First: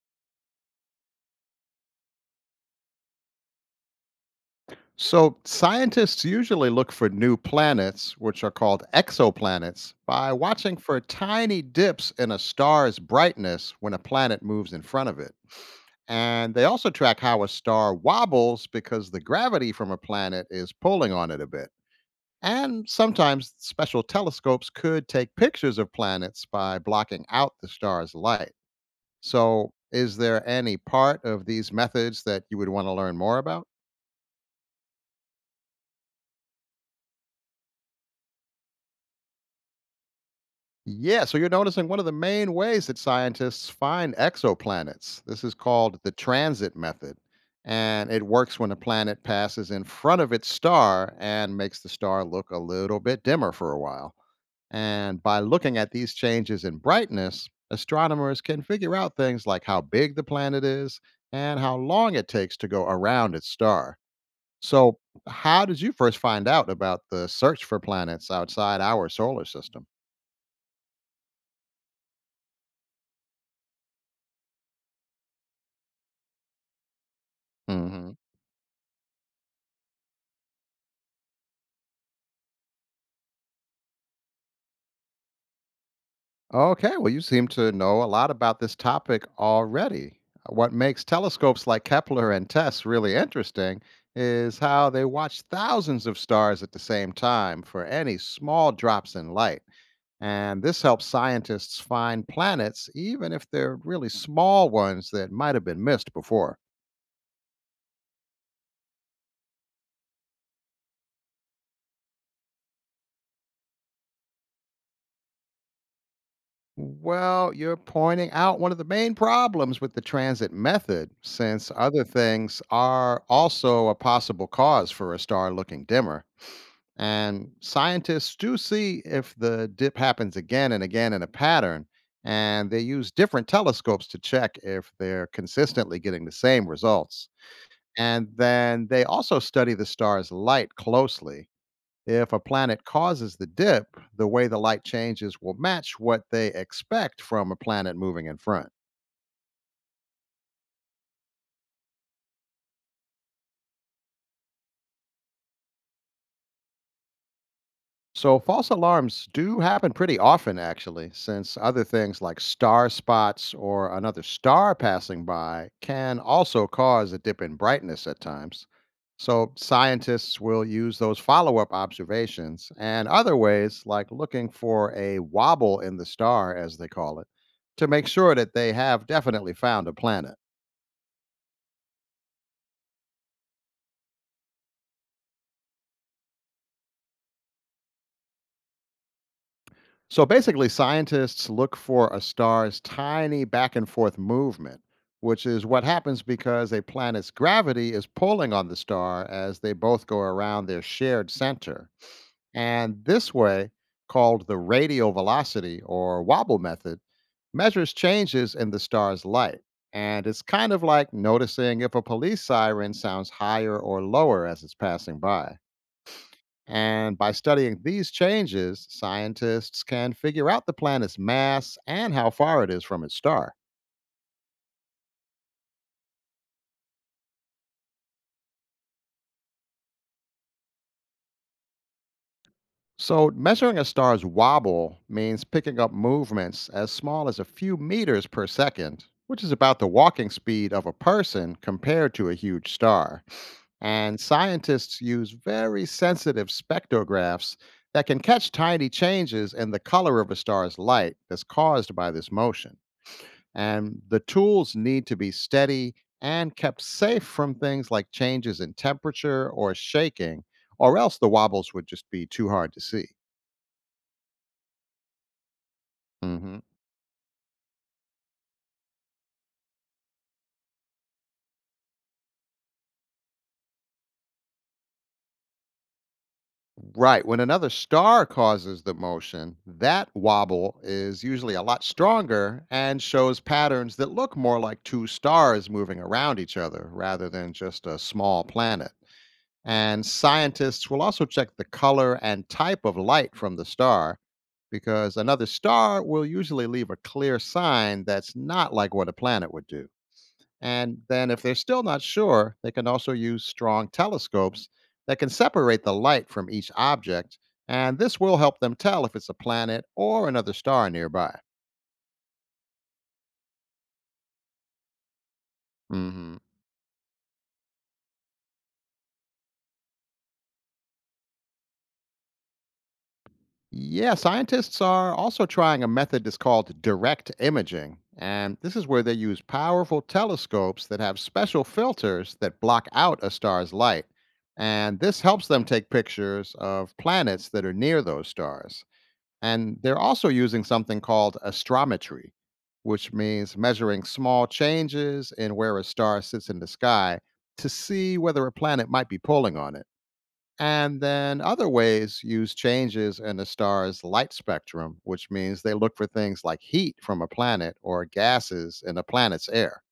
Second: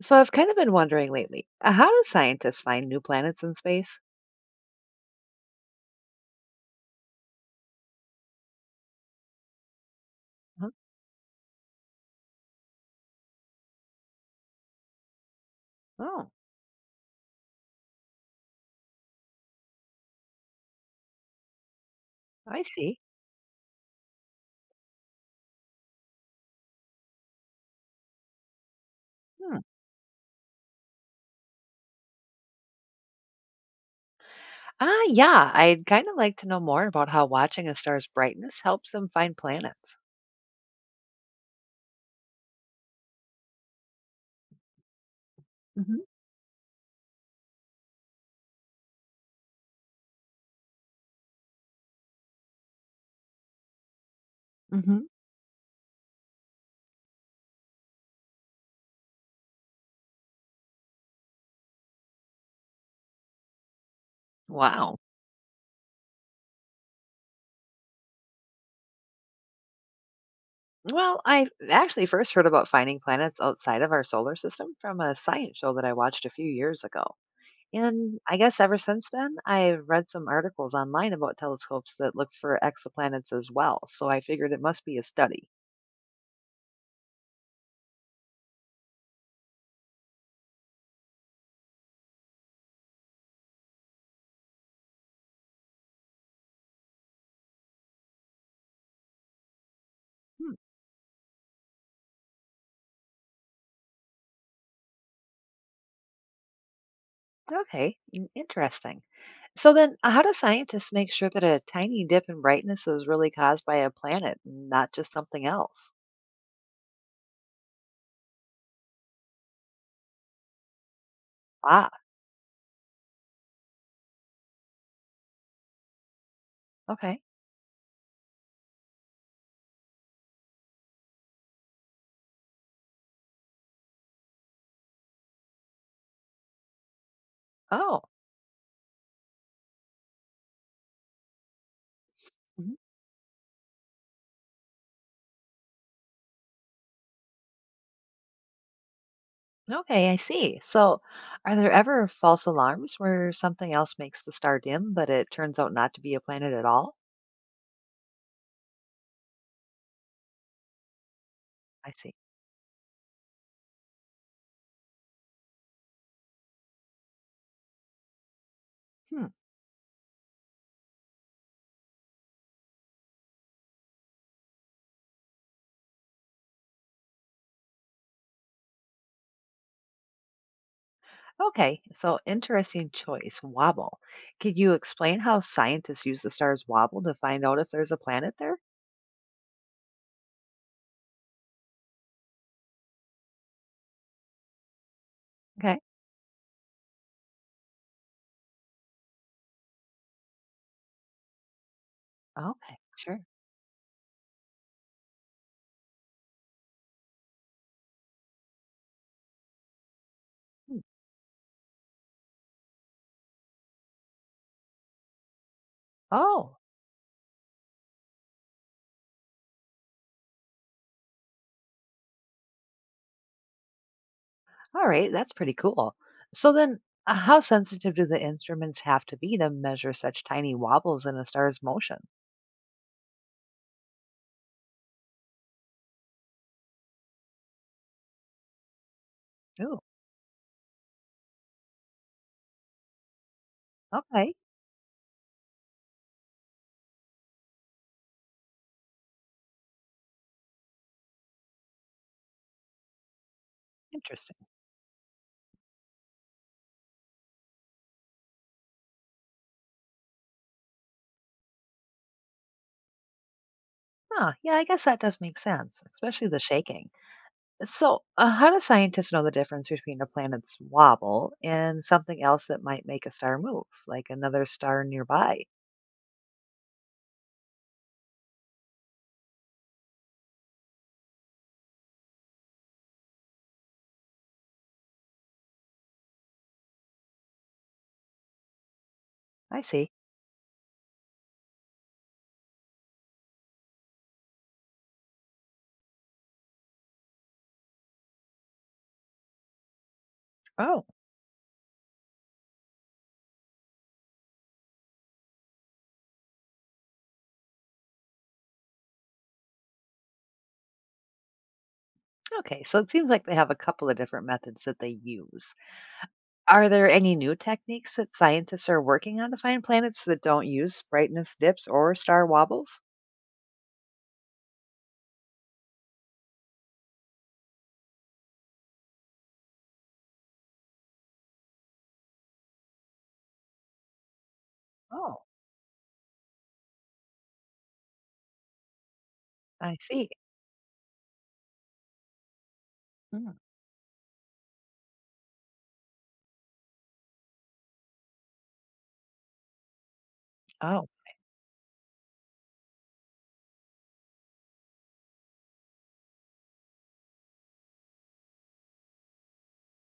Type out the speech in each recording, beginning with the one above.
So I've kind of been wondering lately, how do scientists find new planets in space? So, scientists usually look for new planets, which are called exoplanets, by Mhm. watching for tiny dips in a star's brightness when a planet moves in front of it. Oh, And they also track how a star wobbles because the gravity from a planet is pulling on it a bit. I And see. sometimes special telescopes could take pictures of planets by blocking out the star's light. Hmm. So, is there any part of these methods that you would want to learn more about? Ah, yeah, I'd kind of like to know more about how watching a star's brightness helps them find planets. Yeah, so you're noticing one of the main ways that scientists find exoplanets. This is called Hmm. the transit method, and it works when a planet passes in front of its star and makes the star look a little bit dimmer for a while. Hmm. And by looking at these changes in brightness, astronomers can figure out things like how big the planet is and how long it takes to go around its star. So, Wow. how did you first find out about the search for planets outside our solar system? Well, I actually first heard about finding planets outside of our solar system from a science show that I watched a few years ago. Hmm. And I guess ever since then, I've read some articles online about telescopes that look for exoplanets as well, so I figured it must be a study. Okay, well, you seem to know a lot about this topic already. What makes telescopes like Kepler and TESS really interesting is how they watch thousands of stars at the same time for any small drops in light. And this helps scientists find planets, even if they're really small ones that might have been missed before. Okay, interesting. So then, how do scientists make sure that a tiny dip in brightness is really caused by a planet, and not just something else? Well, you're pointing out one of the main problems with the transit method, since Ah, other things are also a possible cause for a star looking dimmer. okay. And scientists do see if the dip happens again and again in a pattern. And they use different telescopes to check if they're consistently getting the same results. Oh, And then they also study the star's light closely. If a mhm. planet causes the dip, the way the light changes will match what they expect from a planet moving in front. Okay, I see. So, are there ever false alarms where something else makes the star dim, but it turns out not to be a planet at all? So, false alarms do happen pretty often, actually, since other I see. things like star spots or another star passing by can also cause a dip in brightness at times. Hmm. So, scientists will use those follow up observations and other ways, like looking for a wobble in the star, as they call it, to make sure that they have definitely found a planet. Okay, so interesting choice, wobble. Could you explain how scientists use the star's wobble to find out if there's a planet there? So basically, scientists look for a star's tiny back and forth movement, which is Okay. what happens because a planet's gravity is pulling on the star as they both go around their shared center. Okay, And sure. this way, called the radial velocity or wobble method, measures changes in the star's light. And it's kind Hmm. of like noticing if a police siren sounds higher or lower as it's passing by. Oh, And by studying these changes, scientists can figure out the planet's mass and how far it is from its star. all right, that's pretty cool. So then, how sensitive do the instruments have to be to measure such tiny wobbles in a star's motion? So, measuring a star's wobble means picking up movements as small as a few meters per second, which is about Ooh, the walking speed of a person compared to a huge star. And okay, scientists use very sensitive spectrographs that can catch tiny changes in the color of a star's light that's caused by this motion, and the interesting. tools need to be steady and kept safe from things like changes in temperature or shaking, or else the wobbles would just be too hard to see. Huh, yeah, I guess that does make sense, especially the Hmm. shaking. So, how do scientists know the difference between a planet's wobble and something else that might make a star move, like another star nearby? Right. When another star causes the motion, that wobble is usually a lot stronger and shows patterns that look more like two stars moving around each other rather than just a small planet. I see. And scientists will also check the color and type of light from the star because another star will usually leave a clear sign that's not like what a planet would do. Oh, And then, if they're still not sure, they can also use strong telescopes that can separate the light from each object. And this will help them tell if it's a planet or another star nearby. okay. So it seems like they have a couple of different methods that they use. Mhm. Are there any new techniques that scientists are working on to find planets that don't use brightness dips or star wobbles? Yeah, scientists are also trying a method that's called direct imaging. And this is where they use powerful telescopes that have special filters that block out a star's light. And this Oh, helps them take pictures of planets that are near those stars. I And they're see. also using something called astrometry, which Mm. means measuring small changes in where a star sits in the sky to see whether a planet might be pulling on it. Oh, And then other ways use changes in a star's light spectrum, which means they look for things like heat from a planet or gases in a planet's air.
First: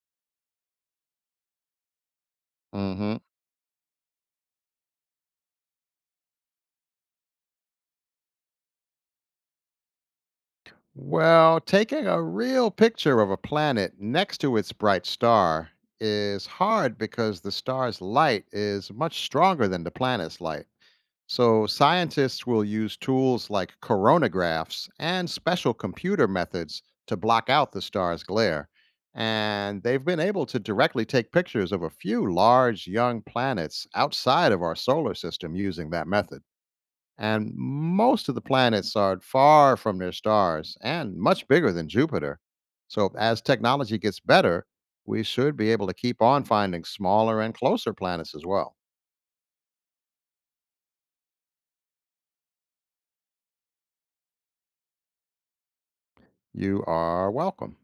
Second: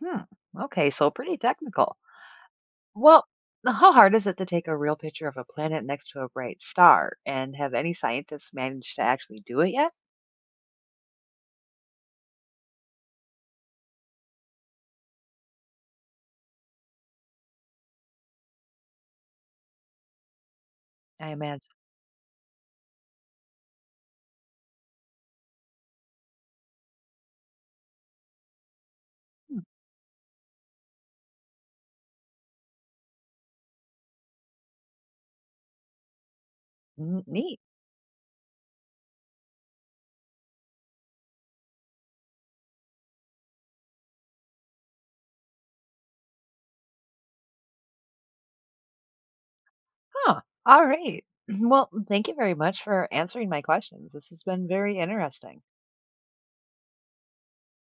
hmm. Okay, so pretty technical. Hmm. Well, how hard is it to take a real picture of a planet next to a bright star? And have any scientists managed to actually do it yet? Well, taking a real picture of a planet next to its bright star is hard because the star's light is much stronger than the planet's light. I So, imagine. scientists will use tools like coronagraphs and special computer methods to block out the star's glare. Hmm, And they've been able to directly take pictures of a few large young planets outside of our solar system using that method. And neat. most of the planets are far from their stars and much bigger than Jupiter. So, as technology gets better, we should be able to keep on finding smaller and closer planets as well. Huh. All right. Well, thank you very much for answering my questions. This has been very interesting. You are welcome.